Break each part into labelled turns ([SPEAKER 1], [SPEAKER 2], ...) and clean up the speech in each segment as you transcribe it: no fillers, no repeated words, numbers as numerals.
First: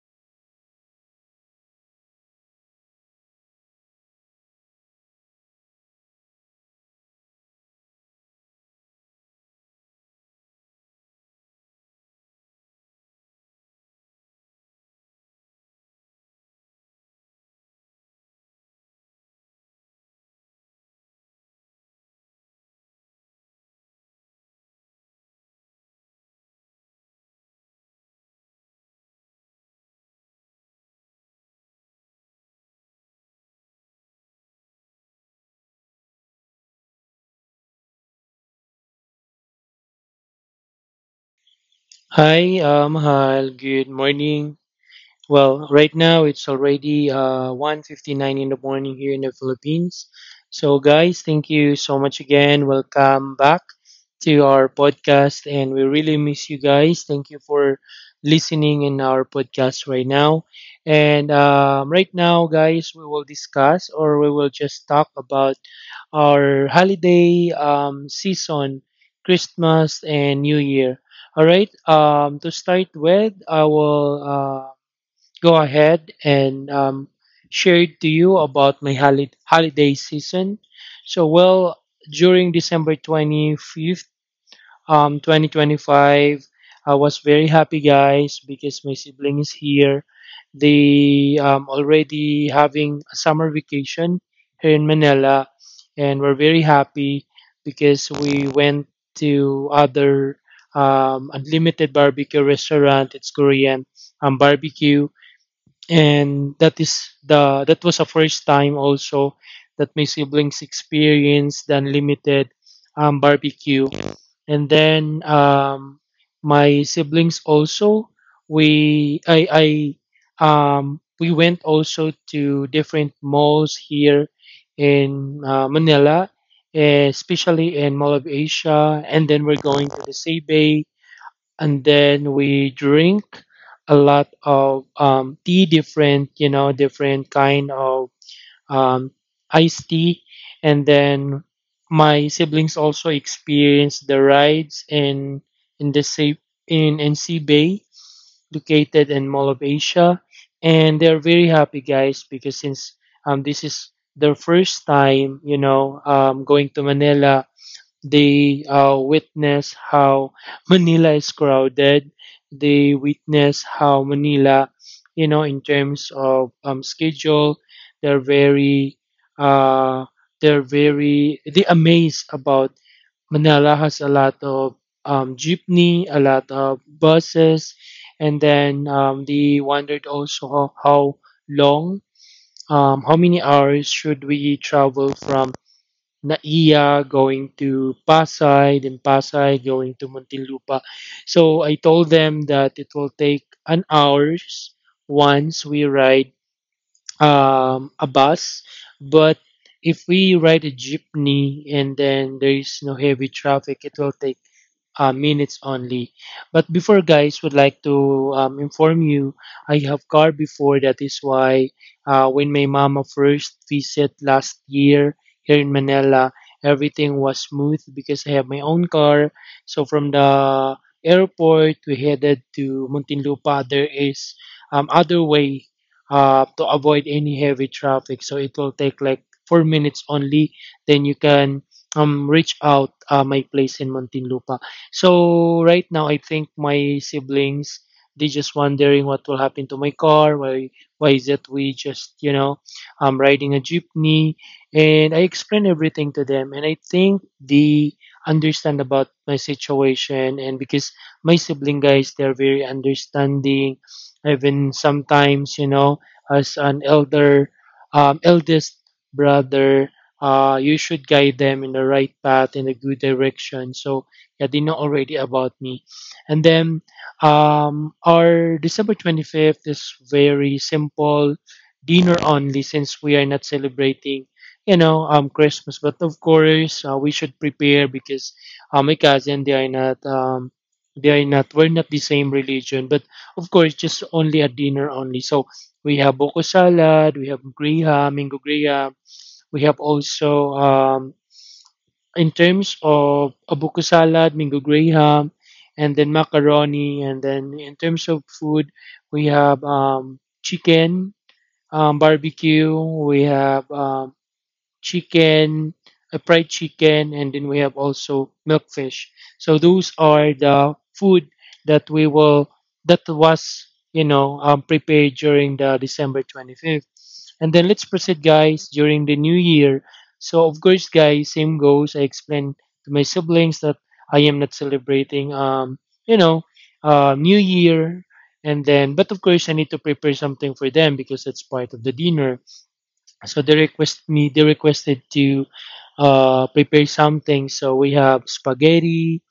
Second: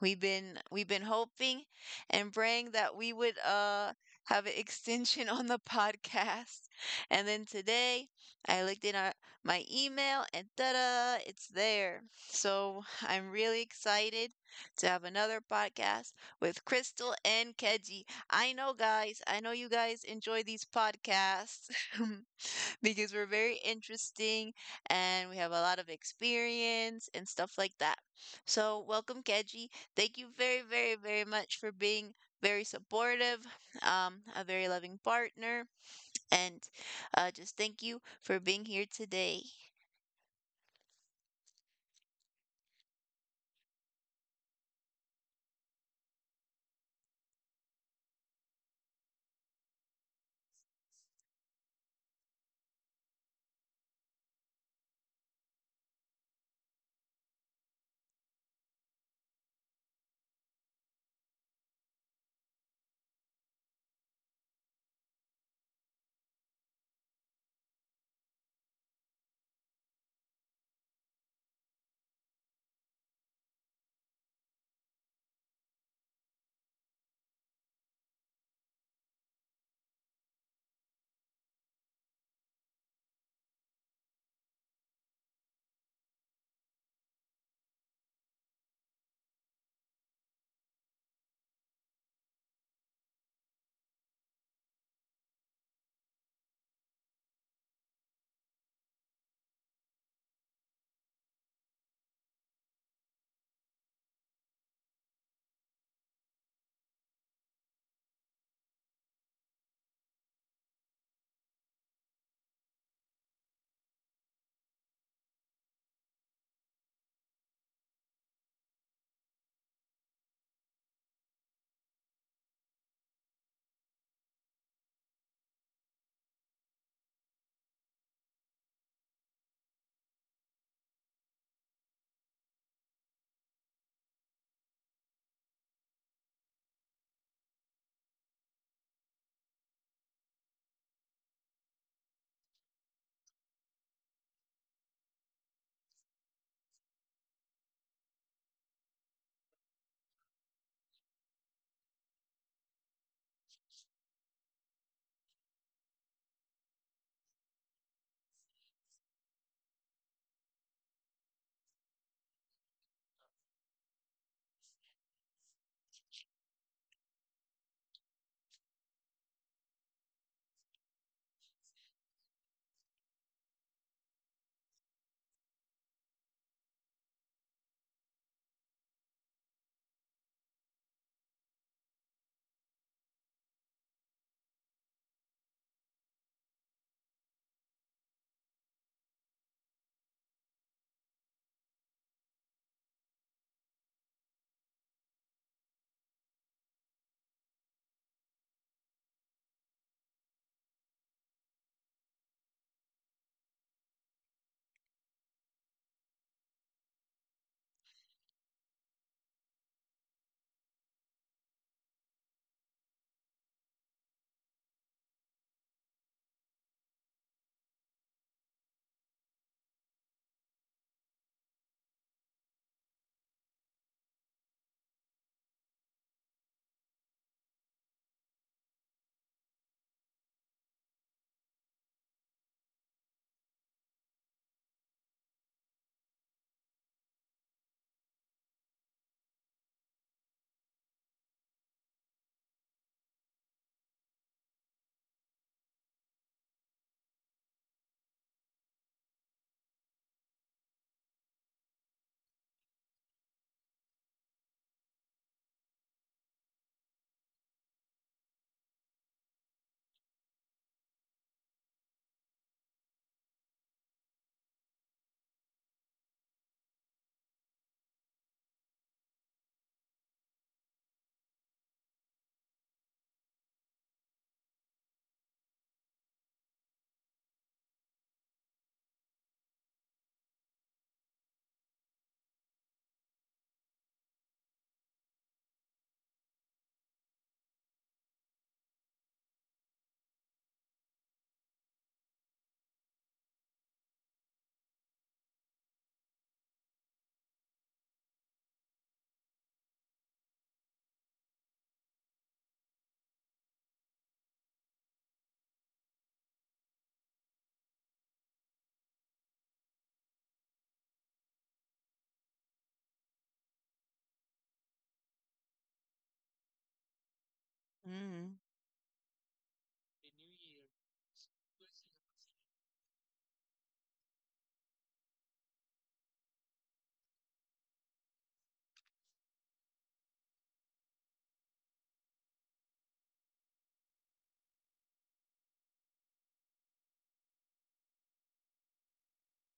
[SPEAKER 1] we've been hoping and praying that we would have an extension on the podcast. And then today I looked in my email and ta-da, it's there. So I'm really excited to have another podcast with Crystal and Keji. I know, guys, I know you guys enjoy these podcasts. Because we're very interesting and we have a lot of experience and stuff like that. So, welcome, Keji. Thank you very, very, very much for being very supportive, a very loving partner, and just thank you for being here today.
[SPEAKER 2] Hi, Hal. Good morning. Well, right now it's already 1:59 in the morning here in the Philippines. So, guys, thank you so much again. Welcome back to our podcast, and we really miss you guys. Thank you for listening in our podcast right now. And right now, guys, we will discuss or we will just talk about our holiday season, Christmas and New Year. All right. To start with, I will. Go ahead and share it to you about my holiday season. So, well, during December 25th, 2025, I was very happy, guys, because my sibling is here. They already having a summer vacation here in Manila, and we're very happy because we went to other unlimited barbecue restaurant. It's Korean barbecue, and that was the first time also that my siblings experienced the unlimited barbecue. And then my siblings also, we I we went also to different malls here in Manila, eh, especially in Mall of Asia, and then we're going to the Sebay, and then we drink a lot of tea, different different kind of um, iced tea, and then my siblings also experienced the rides in the sea in NC Bay, located in Mall of Asia, and they're very happy, guys, because since this is their first time, going to Manila. They witness how Manila is crowded. They witness how Manila, you know, in terms of schedule, they're very, uh, they're they amazed about Manila has a lot of jeepney, a lot of buses, and then they wondered also how long, how many hours should we travel from Naiya going to Pasay, then Pasay going to Muntinlupa. So I told them that it will take an hours once we ride a bus. But if we ride a jeepney and then there is no heavy traffic, it will take minutes only. But before, guys, would like to inform you, I have car before. That is why when my mama first visit last year here in Manila, everything was smooth because I have my own car. So from the airport, we headed to Muntinlupa. There is other way to avoid any heavy traffic. So it will take like 4 minutes only. Then you can reach out my place in Muntinlupa. So right now, I think my siblings, they just wondering what will happen to my car. Why is it we just I'm riding a jeepney, and I explain everything to them, and I think they understand about my situation. And because my sibling, guys, they're very understanding, even sometimes, you know, as an elder, eldest brother. You should guide them in the right path in a good direction. So yeah, they know already about me. And then our December 25th is very simple dinner only, since we are not celebrating, Christmas. But of course, we should prepare because my cousin, they are not, we're not the same religion. But of course, just only a dinner only. So we have boko salad, we have griha, mango griha. We have also, in terms of abuko salad, mango graham, and then macaroni, and then in terms of food, we have chicken, barbecue, we have chicken, a fried chicken, and then we have also milkfish. So those are the food that we will that was, prepared during the December 25th. And then let's
[SPEAKER 1] Mm.
[SPEAKER 2] proceed, guys, during the new year. So of course, guys, same goes. I explained to my siblings that I am not celebrating you know New Year, and then but of course I need to prepare something for them because it's part of the dinner. So they requested to prepare something. So we have spaghetti,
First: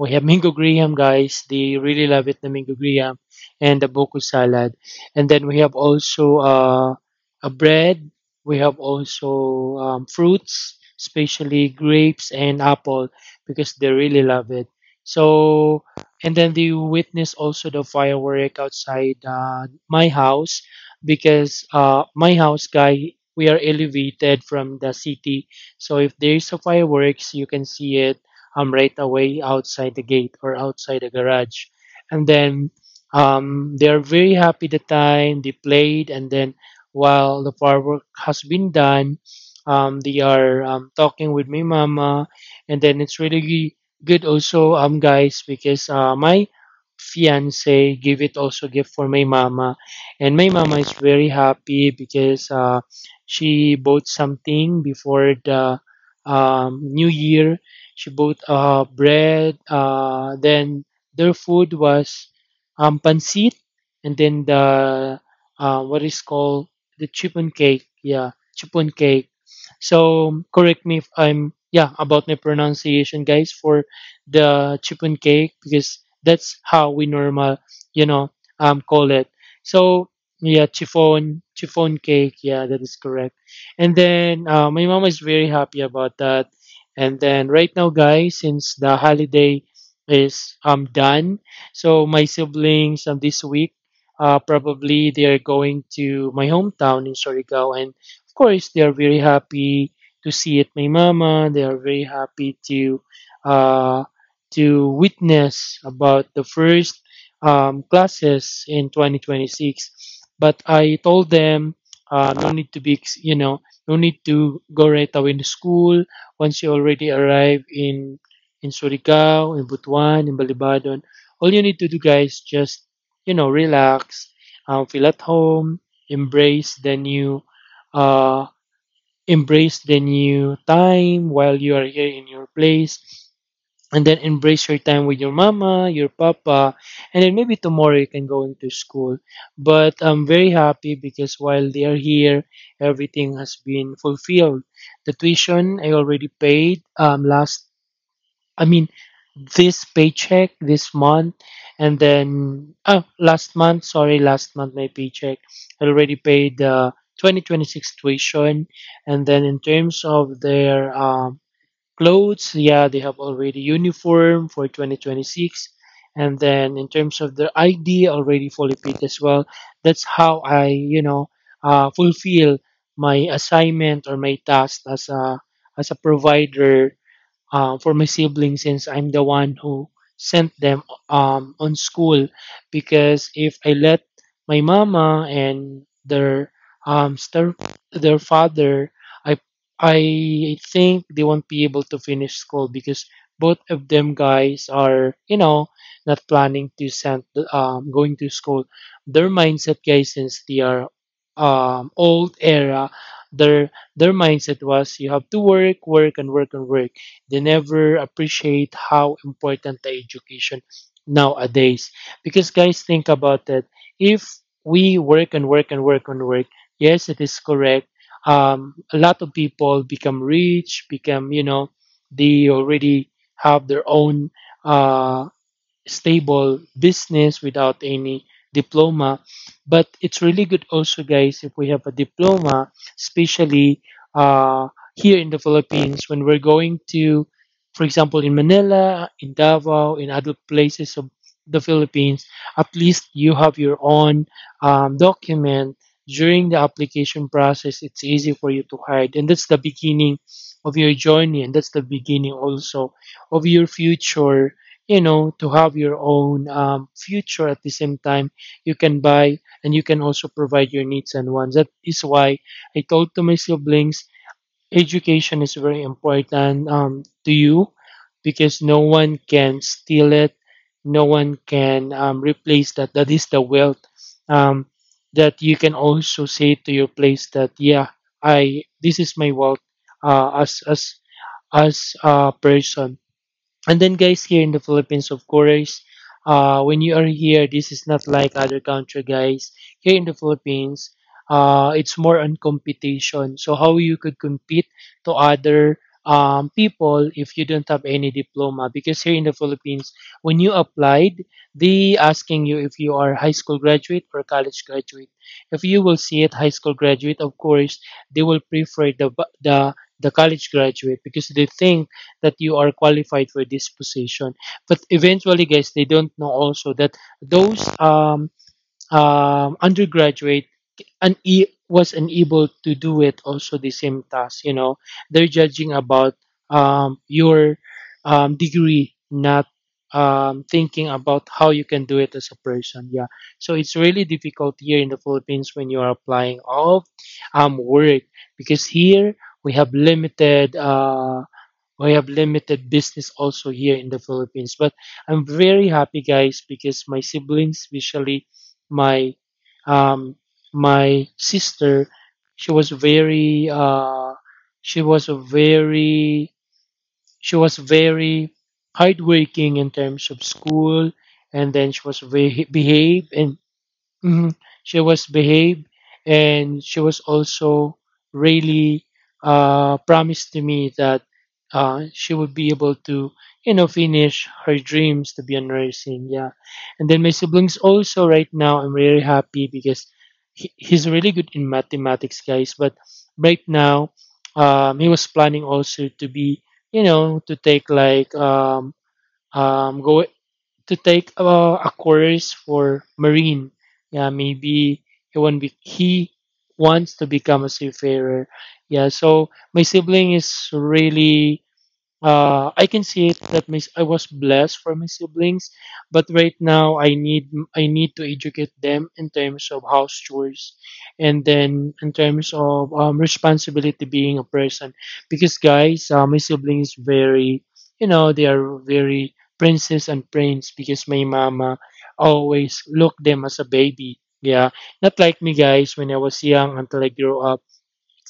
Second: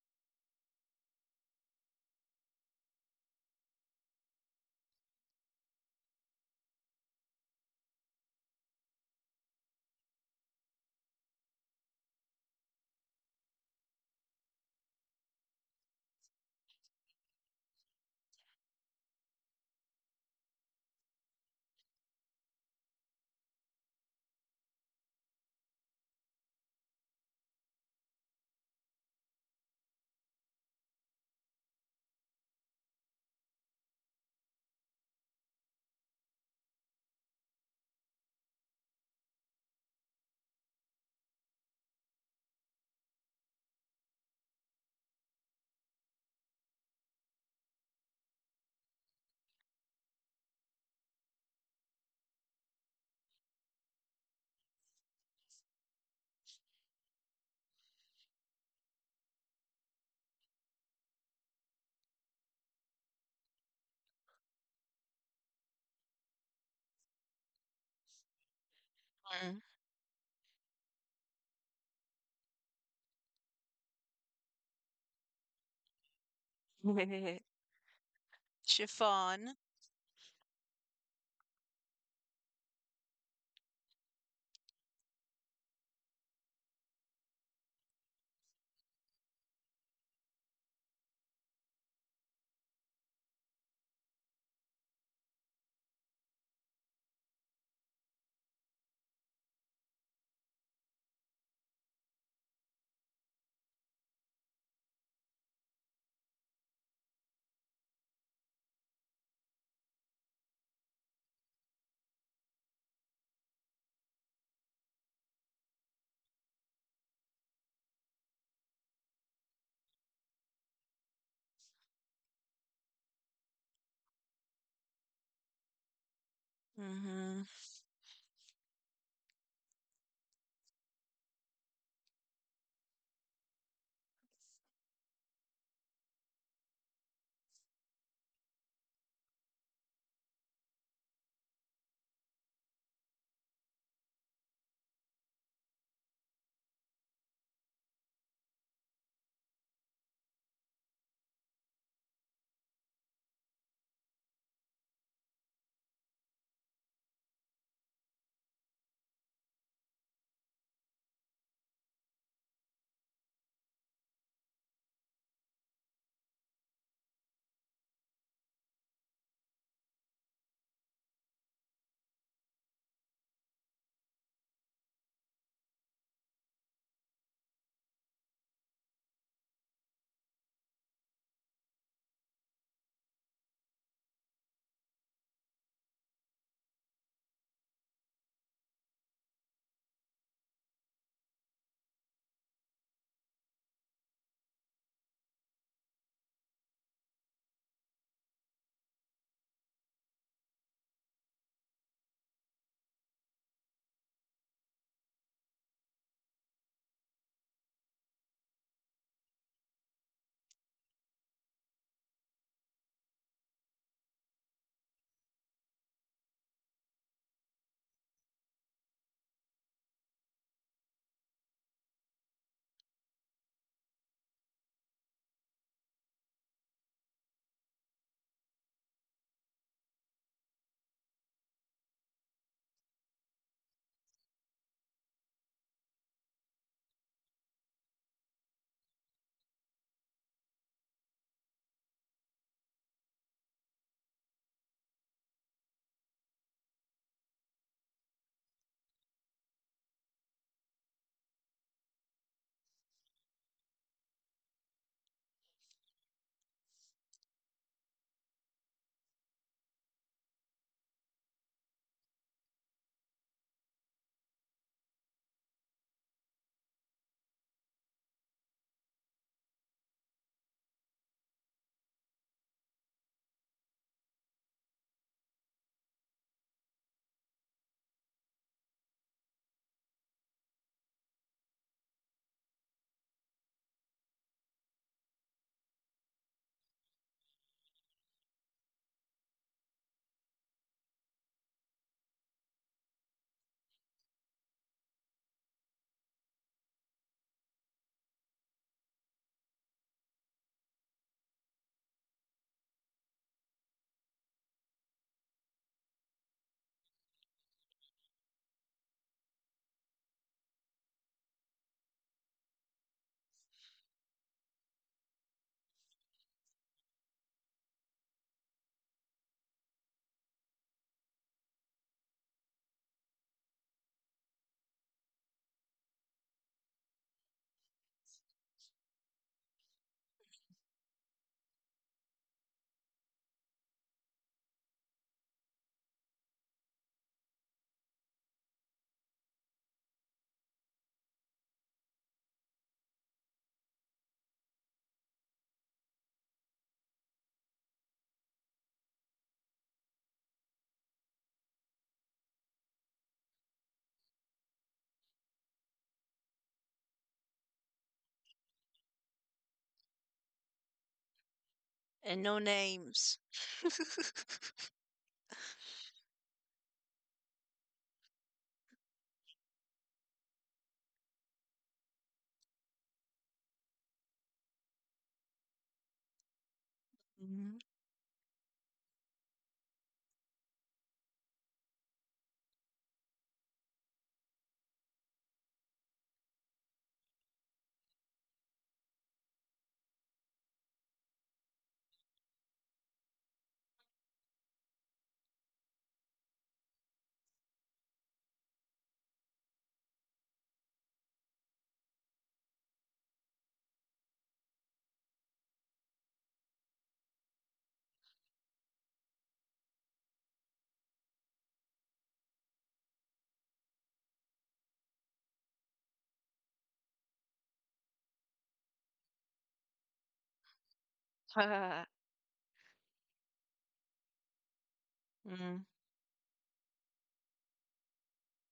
[SPEAKER 2] we have mango graham, guys. They really love it, the mango graham and the boku salad. And then we have also a bread. We have also fruits, especially grapes and apple, because they really love it. So, and then they witness also the firework outside my house, because my house, guy, we are elevated from the city. So if there is a fireworks, you can see it right away outside the gate or outside the garage. And then they are very happy the time they played. And then while the firework has been done, they are talking with my mama. And then it's really good also, guys, because my fiance gave it also gift for my mama, and my mama is very happy because she bought something before the new year. She bought bread. Then their food was pancit, and then the what is called the chipon cake. Yeah, chipon cake. So correct me if I'm yeah about my pronunciation, guys, for the chipon cake, because that's how we
[SPEAKER 1] Mm.
[SPEAKER 2] normal, you know call it.
[SPEAKER 1] Chiffon.
[SPEAKER 2] So yeah, chiffon cake. Yeah, that is correct. And then my mom is very happy about that. And then right now, guys, since the holiday is done, so my siblings this week, probably they are going to my hometown in Surigao, and of course they are very happy to see it. My mama, they are very happy to uh witness about the first classes in 2026. But I told them no need to be no need to go right away to school once you already arrive in Surigao, in Butuan, in Balibadon. All you need to do, guys, just you know, relax, feel at home, embrace the
[SPEAKER 1] Hmm.
[SPEAKER 2] uh, embrace the new time while you are here in your place, and then embrace your time with your mama, your papa, and then maybe tomorrow you can go into school. But I'm very happy because while they are here, everything has been fulfilled. The tuition I already paid last I mean this paycheck this month, and then oh last month sorry last month my paycheck I already paid the 2026 tuition. And then in terms of their clothes, yeah, they have already uniform for 2026. And then in terms of their ID, already fully paid as well. That's how I, fulfill my assignment or my task as a provider for my siblings, since I'm the one who sent them on school. Because if I let my mama and their um, star, their father, I I think they won't be able to finish school because both of them, guys, are, you know, not planning to send going to school. Their mindset, guys, since they are old era, their their mindset was you have to work, work, and work and work. They never appreciate how important the education nowadays. Because guys, think about it. If we work and work and work and work, yes, it is correct. A lot of people become rich, become you know, they already have their own uh, stable business without any diploma. But it's really good also, guys, if we have a diploma, especially uh, here in the Philippines, when we're going to, for example, in Manila, in Davao, in other places of the Philippines, at least you have your own document during the application process. It's easy for you to hide, and that's the beginning of your journey, and that's the beginning also of your future, you know, to have your own future. At the same time, you can buy and you can also provide your needs and wants. That is why I told to my siblings, education is very important to you, because no one can steal it, no one can replace that. That is the wealth um, that you can also say to your place that, yeah, I this is my wealth uh, as as as a person. And then, guys, here in the Philippines, of course, when you are here, this is not like other country, guys. Here in the Philippines, it's more on competition. So how you could compete to other people if you don't have any diploma? Because here in the Philippines, when you applied, they asking you if you are high school graduate or college graduate. If you will see it, high school graduate, of course, they will prefer the the college graduate because they think that you are qualified for this position. But eventually, guys, they don't know also that those undergraduate and was unable to do it also the same task. They're judging about your degree, not thinking about how you can do it as a person. Yeah. So it's really difficult here in the Philippines when you are applying all of work because here we have limited, we have limited business also here in the Philippines. But I'm very happy, guys, because my siblings, especially my um, my sister, she was very uh, she was a very, she was very, hardworking in terms of school, and then she
[SPEAKER 1] And
[SPEAKER 2] was
[SPEAKER 1] no
[SPEAKER 2] very
[SPEAKER 1] names.
[SPEAKER 2] behave and Mhm. She was behaved, and she was also really promised to me that she would be able to, you know, finish her dreams to be a nursing. Yeah, and then my siblings also right now. I'm really happy because he's really good in mathematics, guys. But right now, he was planning also to be, you know, to take like go to take a course for marine. Yeah, maybe he wants to become a seafarer. Yeah, so my sibling is really I can see it that I was blessed for my siblings, but right now I need, I need to educate them in terms of house chores, and then in terms of responsibility being a person. Because guys, my siblings very, you know, they are very princess and prince because my
[SPEAKER 1] Mhm.
[SPEAKER 2] mama always looked them as a baby. Yeah, not like
[SPEAKER 1] Mm.
[SPEAKER 2] me guys when I was young until I grew up.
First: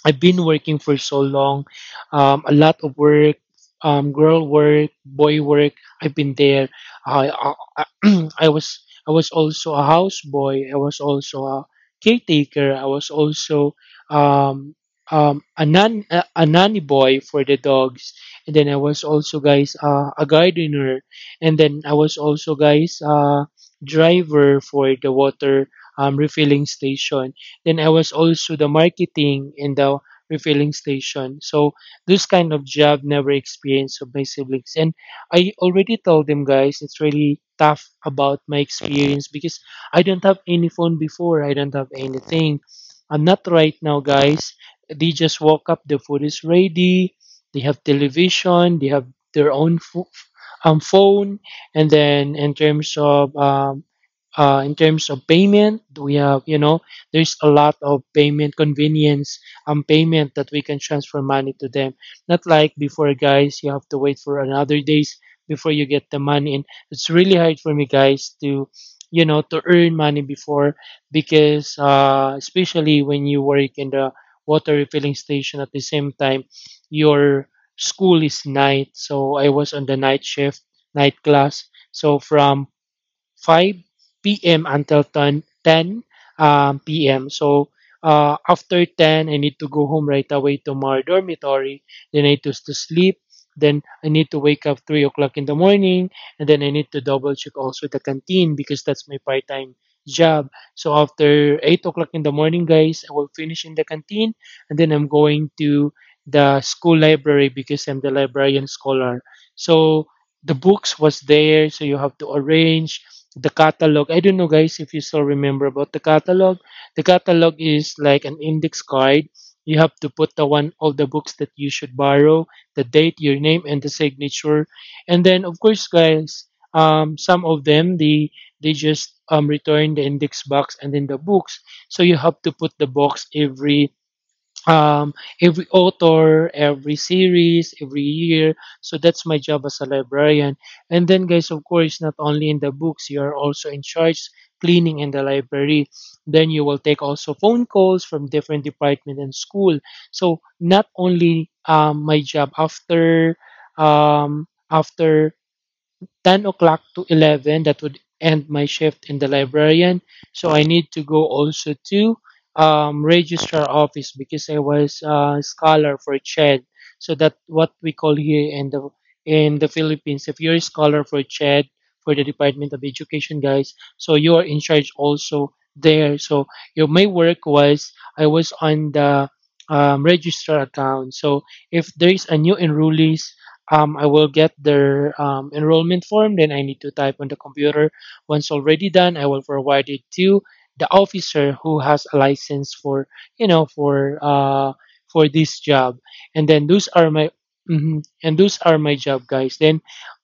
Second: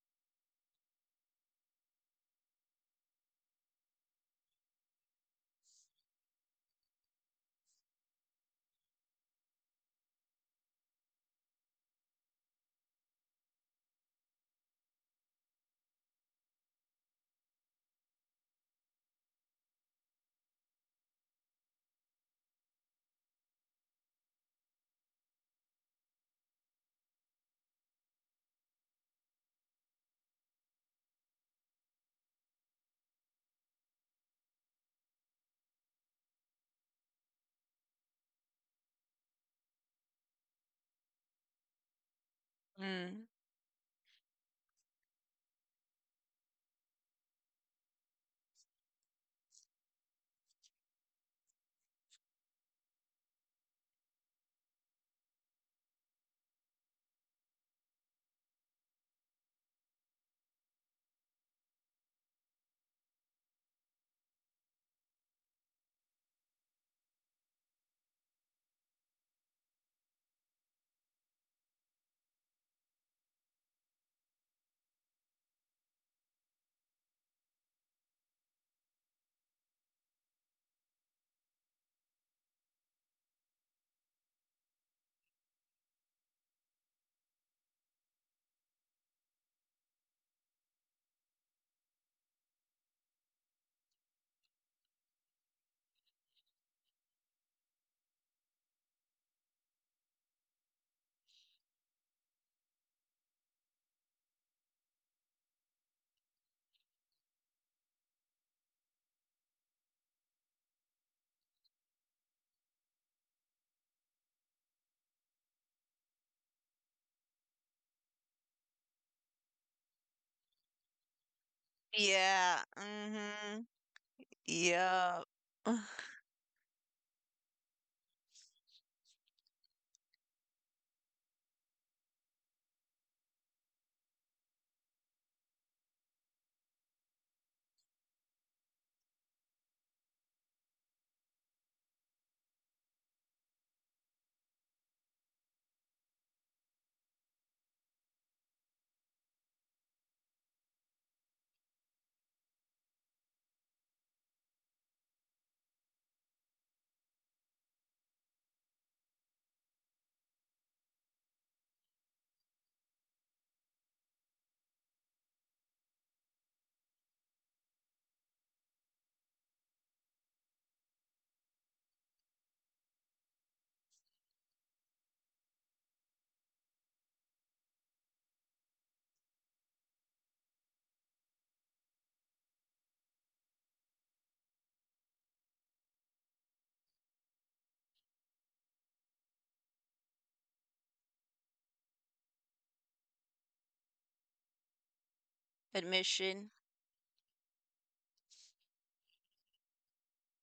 [SPEAKER 2] I've been working for so long, a lot of work, girl work, boy work. I've been there. I, I, I was, I was also a houseboy. I was also a caretaker. I was also um, a nanny boy for the dogs. And then I was also guys a gardener. And then I was also guys driver for the water refilling station. Then I was also the marketing in the refilling station. So this kind of job never experienced of my siblings. And I already told them guys it's really tough about my experience because I don't have any phone before. I don't have anything. I'm
[SPEAKER 1] Mm.
[SPEAKER 2] not right now guys. They just woke up, the food is ready, they have television, they have their own phone, and then in terms of payment, we have, you know, there's a lot of payment convenience and payment that we can transfer money to them, not like before guys. You have to wait for another days before you get the money, and it's really hard for me guys to, you know, to earn money before because especially when you work in the water refilling station at the same time, your school is night, so I was on the night shift, night class, so from 5 p.m. until 10 p.m. So after 10, I need to go home right away to my dormitory. Then I need to sleep. Then I need to wake up 3 o'clock in the morning. And then I need to double check also the canteen because that's my part time job. So after 8 o'clock in the morning, guys, I will finish in the canteen. And then I'm going to the school library because I'm the librarian scholar. So the books was there, so you have to arrange the catalog. I don't know, guys, if you still remember about the catalog. The catalog is like an index card. You have to put the one all the books that you should borrow,
[SPEAKER 1] Yeah.
[SPEAKER 2] the date, your
[SPEAKER 1] Hmm.
[SPEAKER 2] name, and the signature.
[SPEAKER 1] Yeah.
[SPEAKER 2] And then, of course, guys, some of them, they just return the index box and then the books. So you have to put the box um, every author, every series, every year. So that's my job as a librarian. And then, guys, of course, not only in the books, you are also in charge cleaning in the library. Then you will take also phone calls from different department and school. So not only my job after after 10 o'clock to 11 that would end my shift in the librarian, so I need to go also to registrar office because I was a scholar for CHED. So that what we call here in the Philippines. If you're a scholar for CHED, for the Department of Education, guys, so you are in charge also there. So your my work was I was on the registrar account. So if there is a new enrollees, I will get their enrollment form. Then I need to type on the computer. Once already done, I will forward it to the officer who has a license for, you know, for this job.
[SPEAKER 1] Admission.
[SPEAKER 2] And then those are my mhm. And those are my job, guys. Then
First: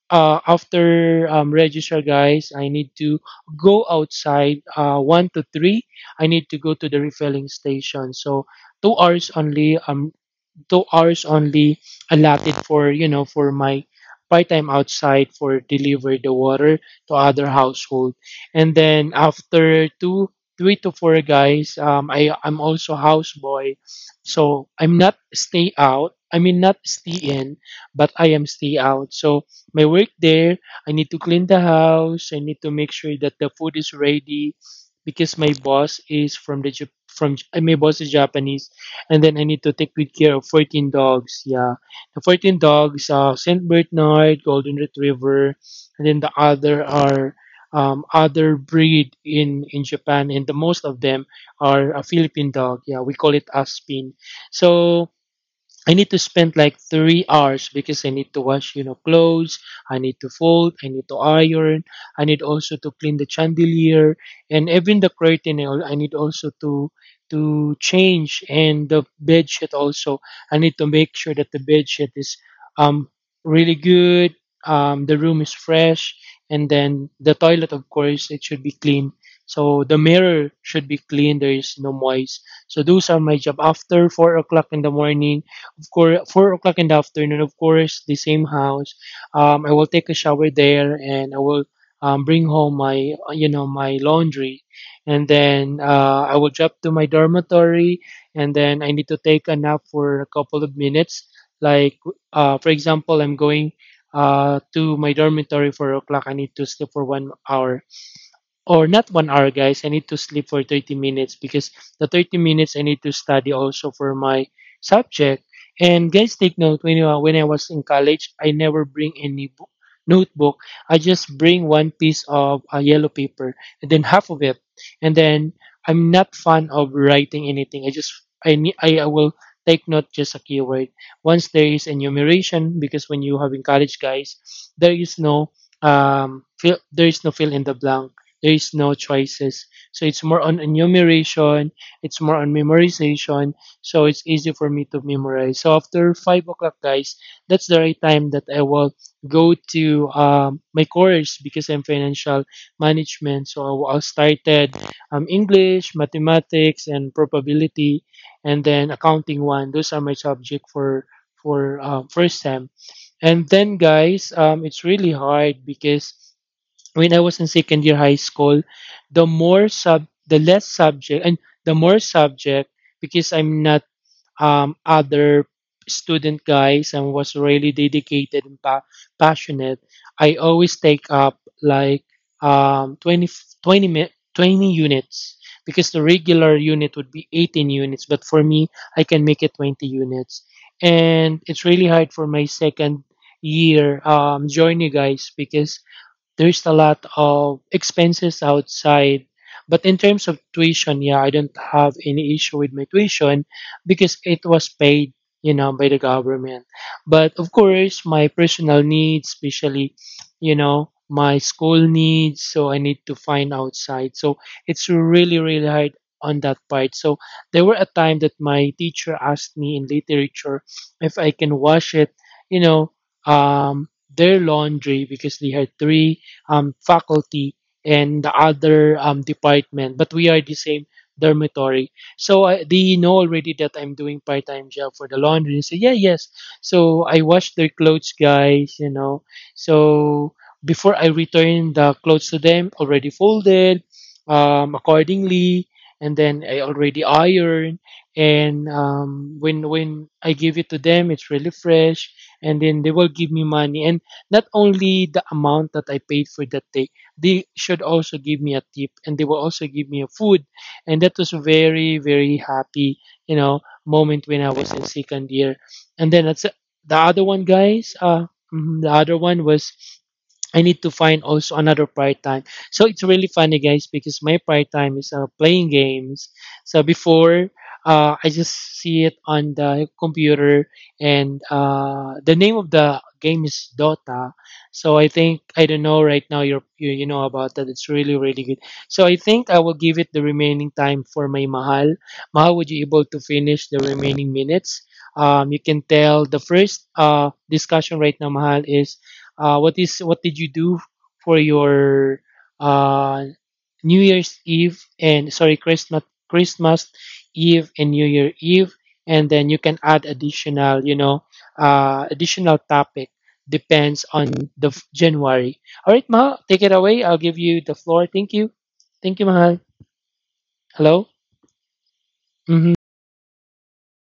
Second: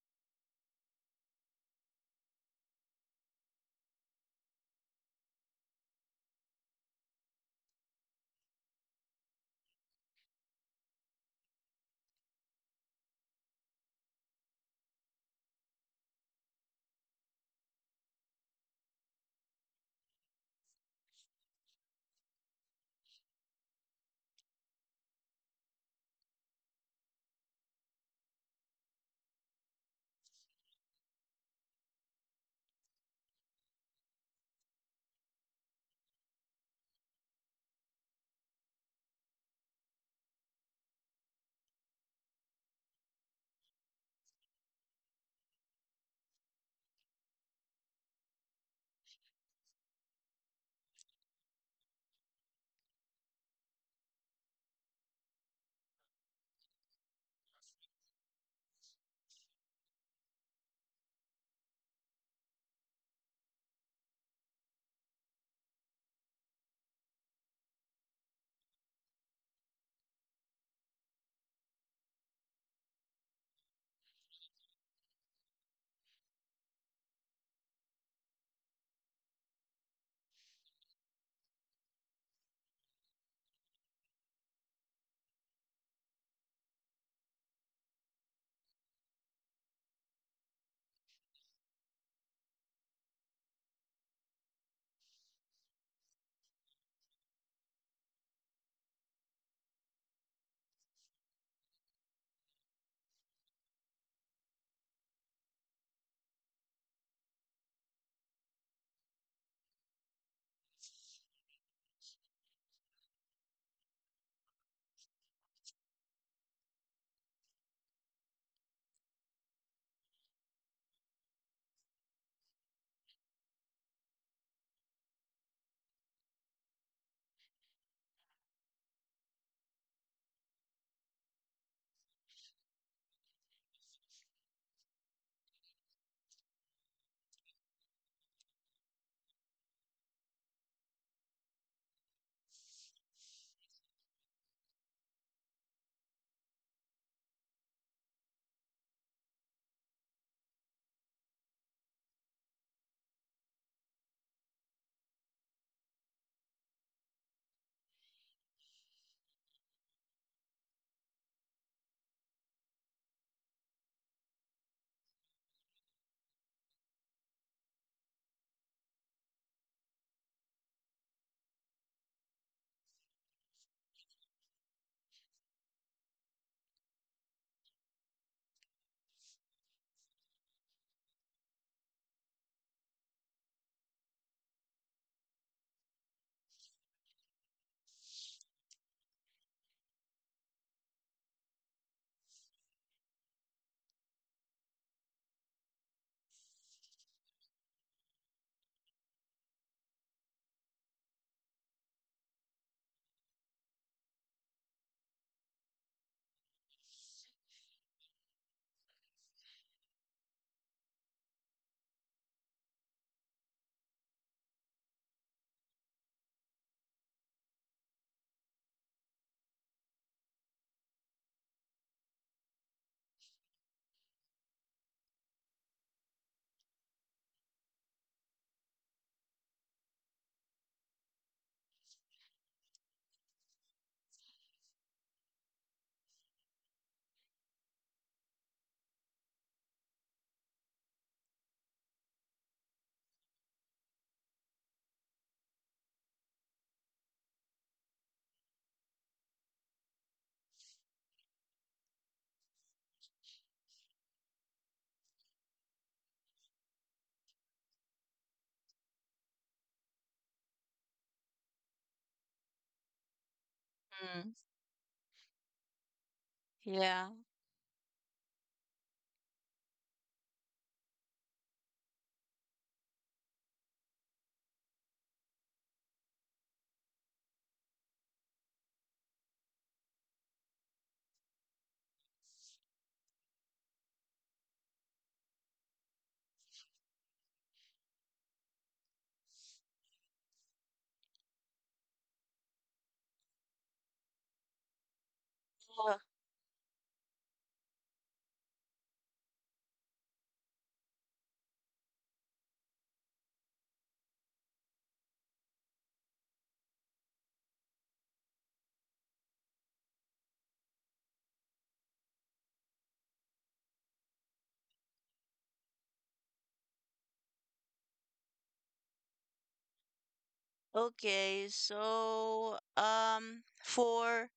[SPEAKER 2] after register, guys, I need to go outside one to three. I need to go to the refilling station. So 2 hours only. Though hours only allotted for, you know, for my part-time outside for deliver the water to other household. And then after 2, 3 to four guys, I'm also houseboy. So I'm not stay out, I mean not stay in, but I am stay out. So my work there, I need to clean the house. I need to make sure that the food is ready because my boss is from the Jap- from J- my boss is Japanese. And then I need to take good care of 14 dogs. Yeah, the 14 dogs, Saint Bernard, Golden Retriever, and then the other are other breed in Japan, and the most of them are a Philippine dog. Yeah, we call it Aspin. So. I need to spend like 3 hours because I need to wash, you know, clothes. I need to fold. I need to iron. I need also to clean the chandelier and even the curtain. I need also to change and the bed sheet also. I need to make sure that the bed sheet is um really good. The room is fresh, and then the toilet, of course, it should be clean. So the mirror should be clean. There is no moist. So those are my job after 4 o'clock in the morning, of course, 4 o'clock in the afternoon. Of course, the same house. I will take a shower there, and I will bring home my, you know, my laundry, and then I will drop to my dormitory, and then I need to take a nap for a couple of minutes. Like, for example, I'm going to my dormitory 4 o'clock. I need to sleep for 1 hour, or not 1 hour guys, I need to sleep for 30 minutes because the 30 minutes I need to study also for my subject. And guys, take note, when I was in college, I never bring any notebook. I just bring one piece of yellow paper, and then half of it. And then I'm not fond of writing anything. I just I need I will take note just a keyword once there is enumeration, because when you have in college guys, there is no fill there is no fill in the blank, there is no choices. So it's more on enumeration, it's more on memorization. So it's easy for me to memorize. So after 5 o'clock, guys, that's the right time that I will go to my course because I'm financial management. So I started English, mathematics, and probability, and then accounting one. Those are my subject for first sem. And then, guys, it's really hard because when I was in second year high school, the less subject, and the more subject because I'm not other student guys, and was really dedicated and passionate. I always take up like twenty twenty 20 20 units because the regular unit would be 18 units, but for me, I can make it 20 units. And it's really hard for my second year journey guys, because there's a lot of expenses outside. But in terms of tuition, yeah, I don't have any issue with my tuition because it was paid, you know, by the government. But of course, my personal needs, especially, you know, my school needs, so I need to find outside. So it's really, really hard on that part. So there were a time that my teacher asked me in literature if I can wash it, you know, um, their laundry because they had three faculty and the other department, but we are the same dormitory. So they know already that I'm doing part-time job for the laundry. So yeah, yes. So I wash their clothes, guys. You know, so before I return the clothes to them, already folded accordingly, and then I already iron. And when I give it to them, it's really fresh, and then they will give me money. And not only the amount that I paid for that day, they should also give me a tip, and they will also give me a food. And that was very, very happy, you know,
[SPEAKER 1] Mm.
[SPEAKER 2] moment when I was in second year. And then that's the
[SPEAKER 1] Yeah.
[SPEAKER 2] other one, guys. Mhm, the other one was I need to find also another part time. So it's really funny, guys, because my part time is playing games. So before, I just see it on the computer, and the name of the game is Dota. So I think, I don't know right now. You know about that. It's really really good. So I think I will give it the remaining time for my Mahal. Mahal, would you able to finish the remaining minutes? You
[SPEAKER 1] Uh,
[SPEAKER 2] can tell the first discussion right now, Mahal, is what did you do for your uh, New Year's Eve, and sorry, Christmas Eve and New Year Eve, and then you can add additional, you know, additional topic depends on the January. All right, Mahal, take it away. I'll give you the floor. Thank you. Thank you, Mahal. Hello.
[SPEAKER 1] okay, so
[SPEAKER 2] Mm-hmm.
[SPEAKER 1] for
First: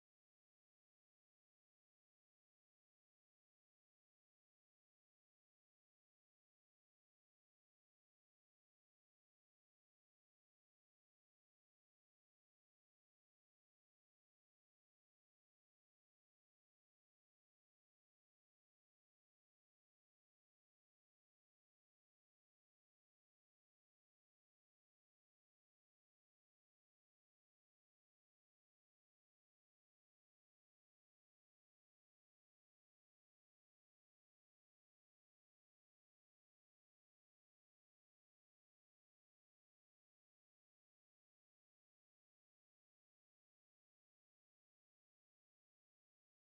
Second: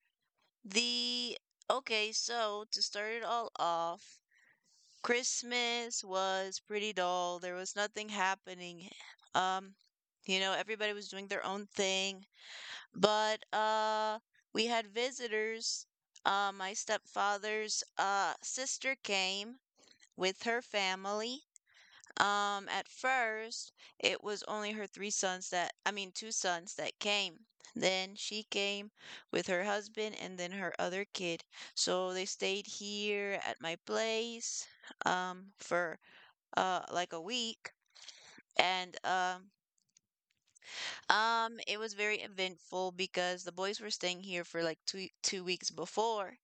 [SPEAKER 1] the okay, so to start it all off, Christmas was pretty dull. There was nothing happening. Um, you know, everybody was doing their own thing, but we had visitors. My stepfather's sister came with her family. At first, it was only her three sons I mean, two sons that came. Then she came with her husband and then her other kid. So they stayed here at my place, for like a week. And It was very eventful because the boys were staying here for like two two weeks before,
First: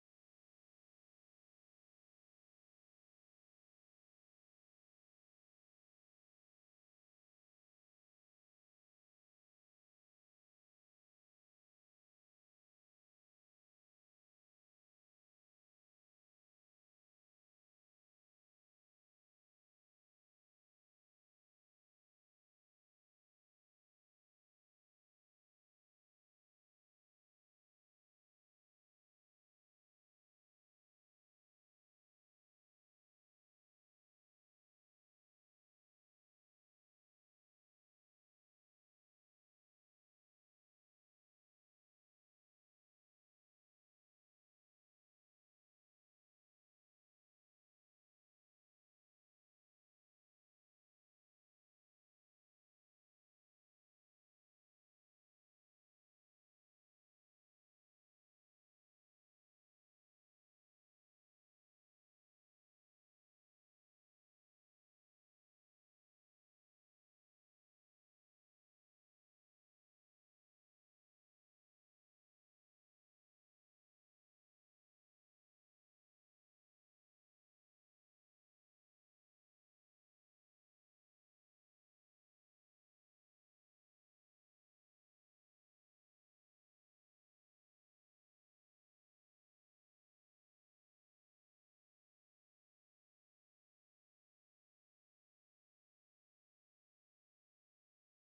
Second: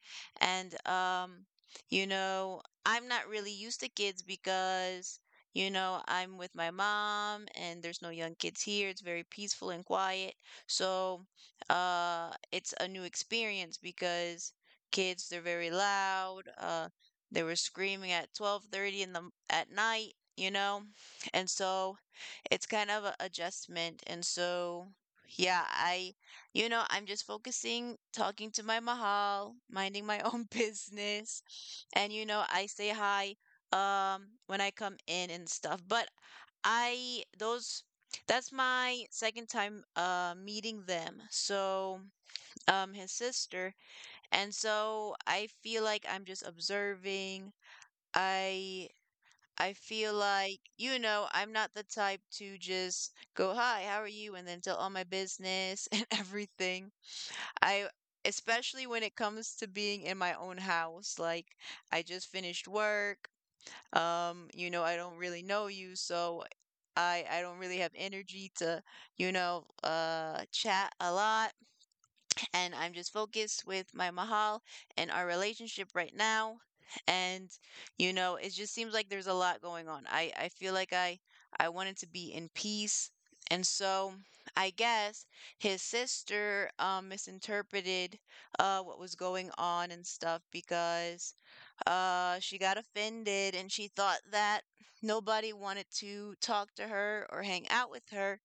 [SPEAKER 1] and you know, I'm not really used to kids because you know I'm with my mom and there's no young kids here. It's very peaceful and quiet, so it's a new experience because kids they're very loud. They were screaming at 12:30 in the at night, you know, and so it's kind of a adjustment. And so, yeah, you know, I'm just focusing, talking to my mahal, minding my own business. And, you know, I say hi when I come in and stuff. But I, those, that's my second time meeting them. So, um, his sister. And so I feel like I'm just observing. I I feel like, you know, I'm not the type to just go, "Hi, how are you?" and then tell all my business and everything. I especially when it comes to being in my own house, like I just finished work. You know, I don't really know you, so I don't really have energy to, you know, chat a lot and I'm just focused with my Mahal and our relationship right now. And you know, it just seems like there's a lot going on. I feel like I wanted to be in peace. And so I guess his sister misinterpreted what was going on and stuff because she got offended and she thought that nobody wanted to talk to her or hang out with her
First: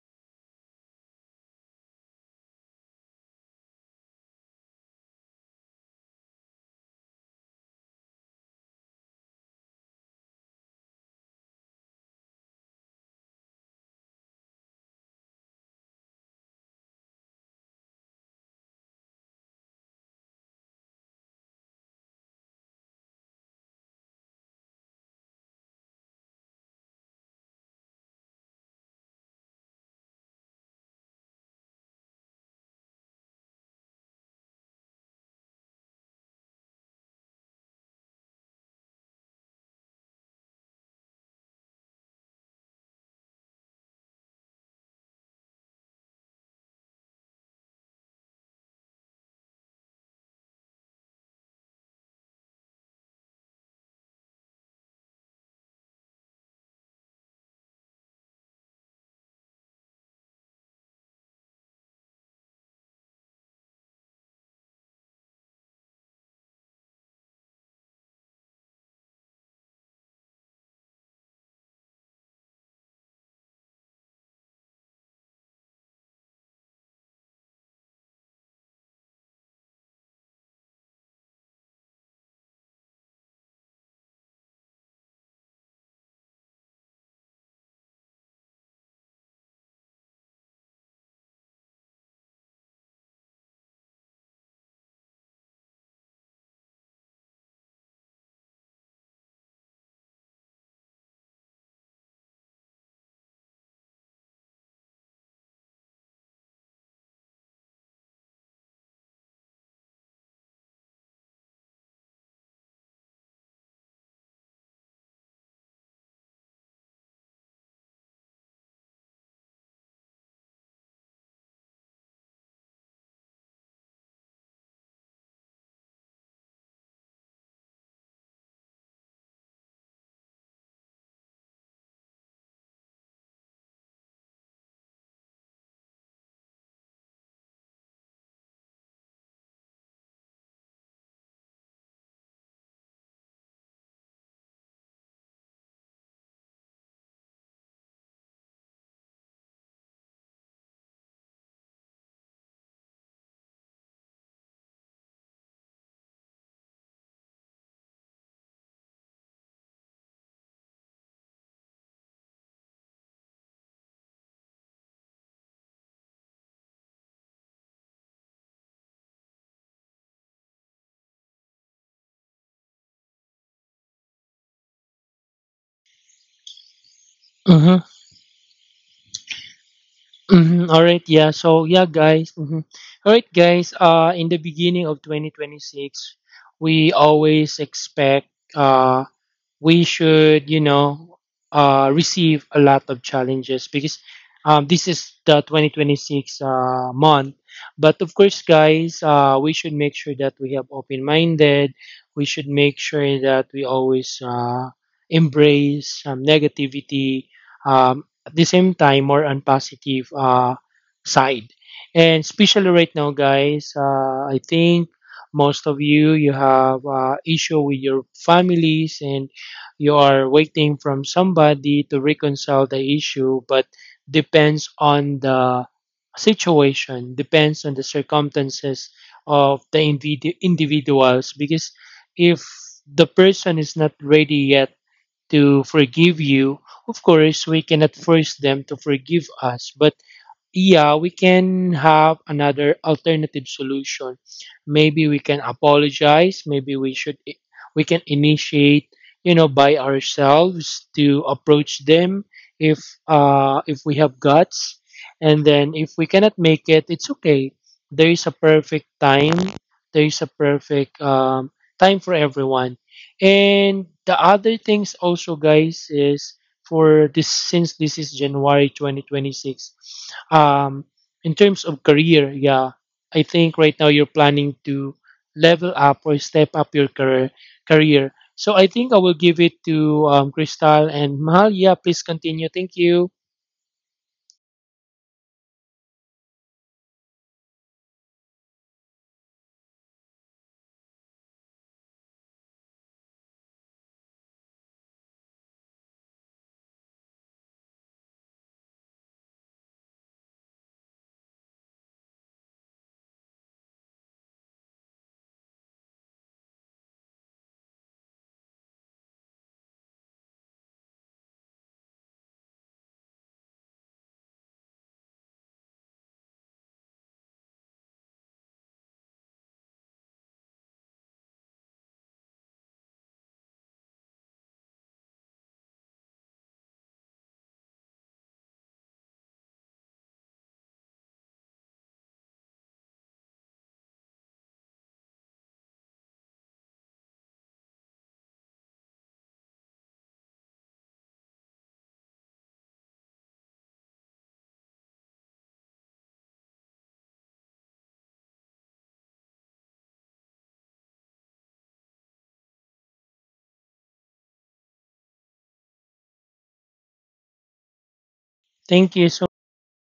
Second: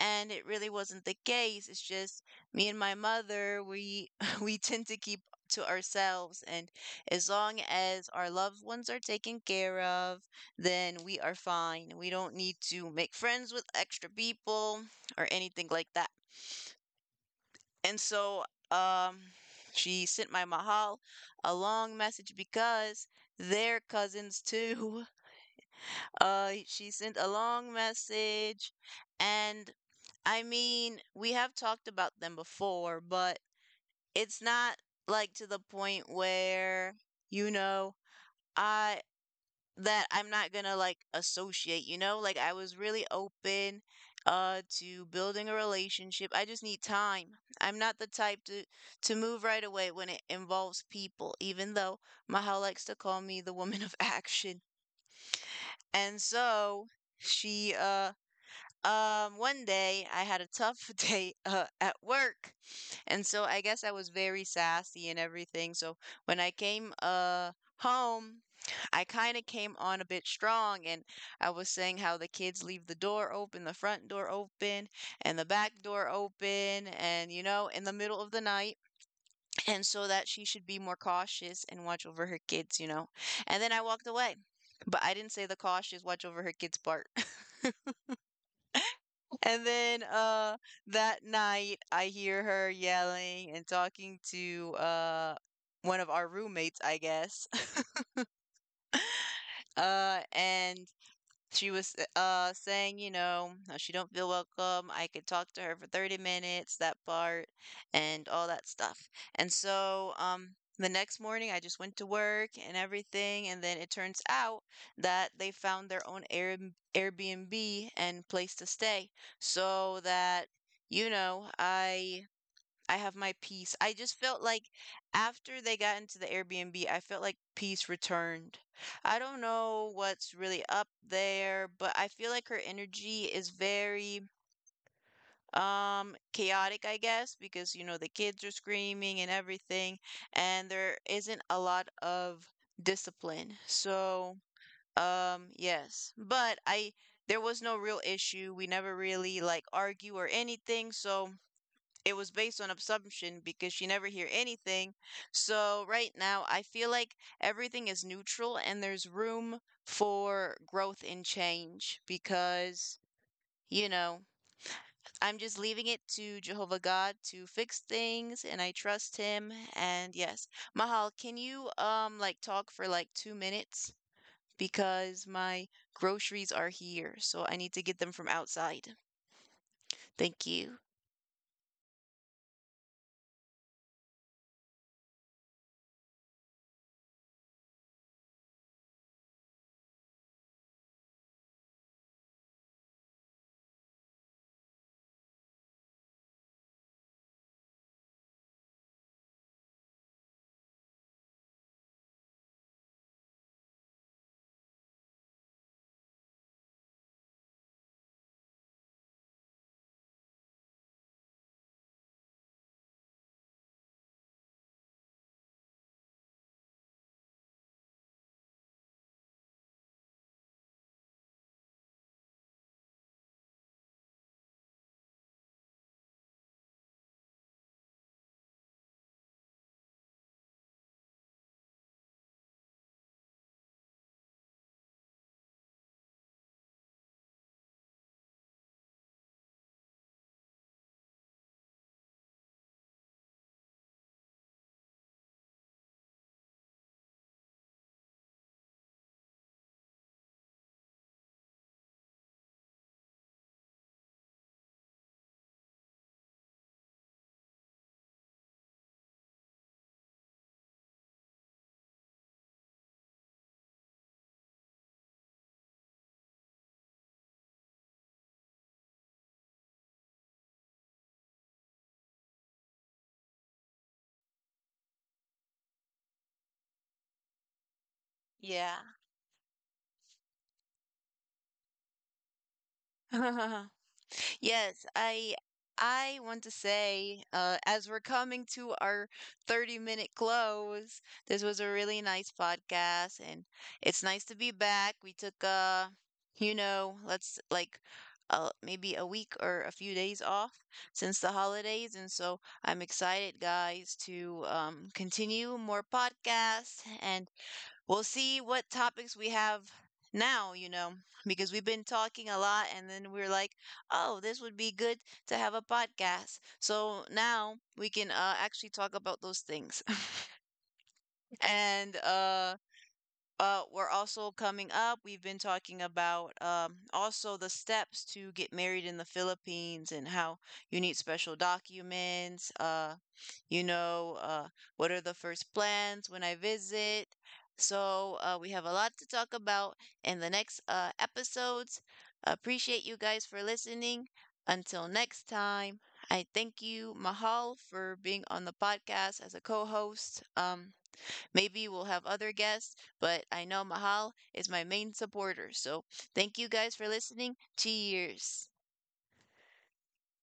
[SPEAKER 1] and it really wasn't the case. It's just me and my mother, we we tend to keep to ourselves and as long as our loved ones are taken care of, then we are fine. We don't need to make friends with extra people or anything like that. And so um she sent my mahal a long message because they're cousins too. She sent a long message and I mean, we have talked about them before, but it's not like to the point where, you know, I that I'm not gonna like associate, you know? Like I was really open to building a relationship. I just need time. I'm not the type to move right away when it involves people, even though Mahal likes to call me the woman of action. And so she One day I had a tough day at work, and so I guess I was very sassy and everything. So when I came home, I kind of came on a bit strong, and I was saying how the kids leave the door open, the front door open, and the back door open, and you know, in the middle of the night, and so that she should be more cautious and watch over her kids, you know. And then I walked away, but I didn't say the cautious watch over her kids part. And then that night I hear her yelling and talking to one of our roommates, I guess. And she was saying, you know, how she don't feel welcome. I could talk to her for 30 minutes, that part, and all that stuff. And so, the next morning I just went to work and everything, and then it turns out that they found their own Airbnb and place to stay. So that, you know, I have my peace. I just felt like after they got into the Airbnb, I felt like peace returned. I don't know what's really up there, but I feel like her energy is very chaotic, I guess, because you know the kids are screaming and everything, and there isn't a lot of discipline. So, um, yes, but I there was no real issue. We never really like argue or anything, so it was based on assumption because she never hear anything. So right now, I feel like everything is neutral and there's room for growth and change because, you know, I'm just leaving it to Jehovah God to fix things and I trust him. And yes, Mahal, can you like talk for like 2 minutes because my groceries are here, so I need to
[SPEAKER 2] Mm-hmm.
[SPEAKER 1] get them from outside. Thank you.
[SPEAKER 2] Mhm, all right, yeah. So yeah, guys. Mhm. All right, guys. In the beginning of 2026, we always expect. Uh, we should, you know, receive a lot of challenges because this is the 2026 month. But of course, guys, we should make sure that we have open-minded. We should make sure that we always embrace negativity. At the same time, more on positive side. And especially right now, guys, I think most of you have issue with your families, and you are waiting from somebody to reconcile the issue, but depends on the situation, depends on the circumstances of the individuals, because if the person is not ready yet to forgive you, of course we cannot force them to forgive us. But yeah, we can have another alternative solution. Maybe we can apologize. Maybe we should we can initiate, you know, by ourselves to approach them if we have guts. And then if we cannot make it, it's okay. There is a perfect time. There is a perfect time for everyone. And the other things also guys is, for this, since this is January 2026, Um, in terms of career, yeah, I think right now you're planning to level up or step up your career. Career.
[SPEAKER 1] Yeah.
[SPEAKER 2] So I think I will give it to Crystal and Mahal. Yeah, please continue. Thank you.
[SPEAKER 1] Yes, I I want to say, as we're coming to our 30-minute close, this was a really nice podcast and it's nice to be back. We took you know, let's like maybe a week or a few days off since the holidays, and so I'm excited, guys, to continue more podcasts and we'll see what topics we have now, you know, because we've been talking a lot and then we're like, oh, this would be good to have a podcast. So now we can actually talk about those things. and We're also coming up, we've been talking about also the steps to get married in the Philippines and how you need special documents. You know, what are the first plans when I visit. So we have a lot to talk about in the next episodes. Appreciate you guys for listening. Until next time, I thank you, Mahal, for being on the podcast as a co-host. Maybe we'll have other guests, but I know Mahal is my main supporter. So thank you guys for listening. Cheers.
[SPEAKER 2] Thank you so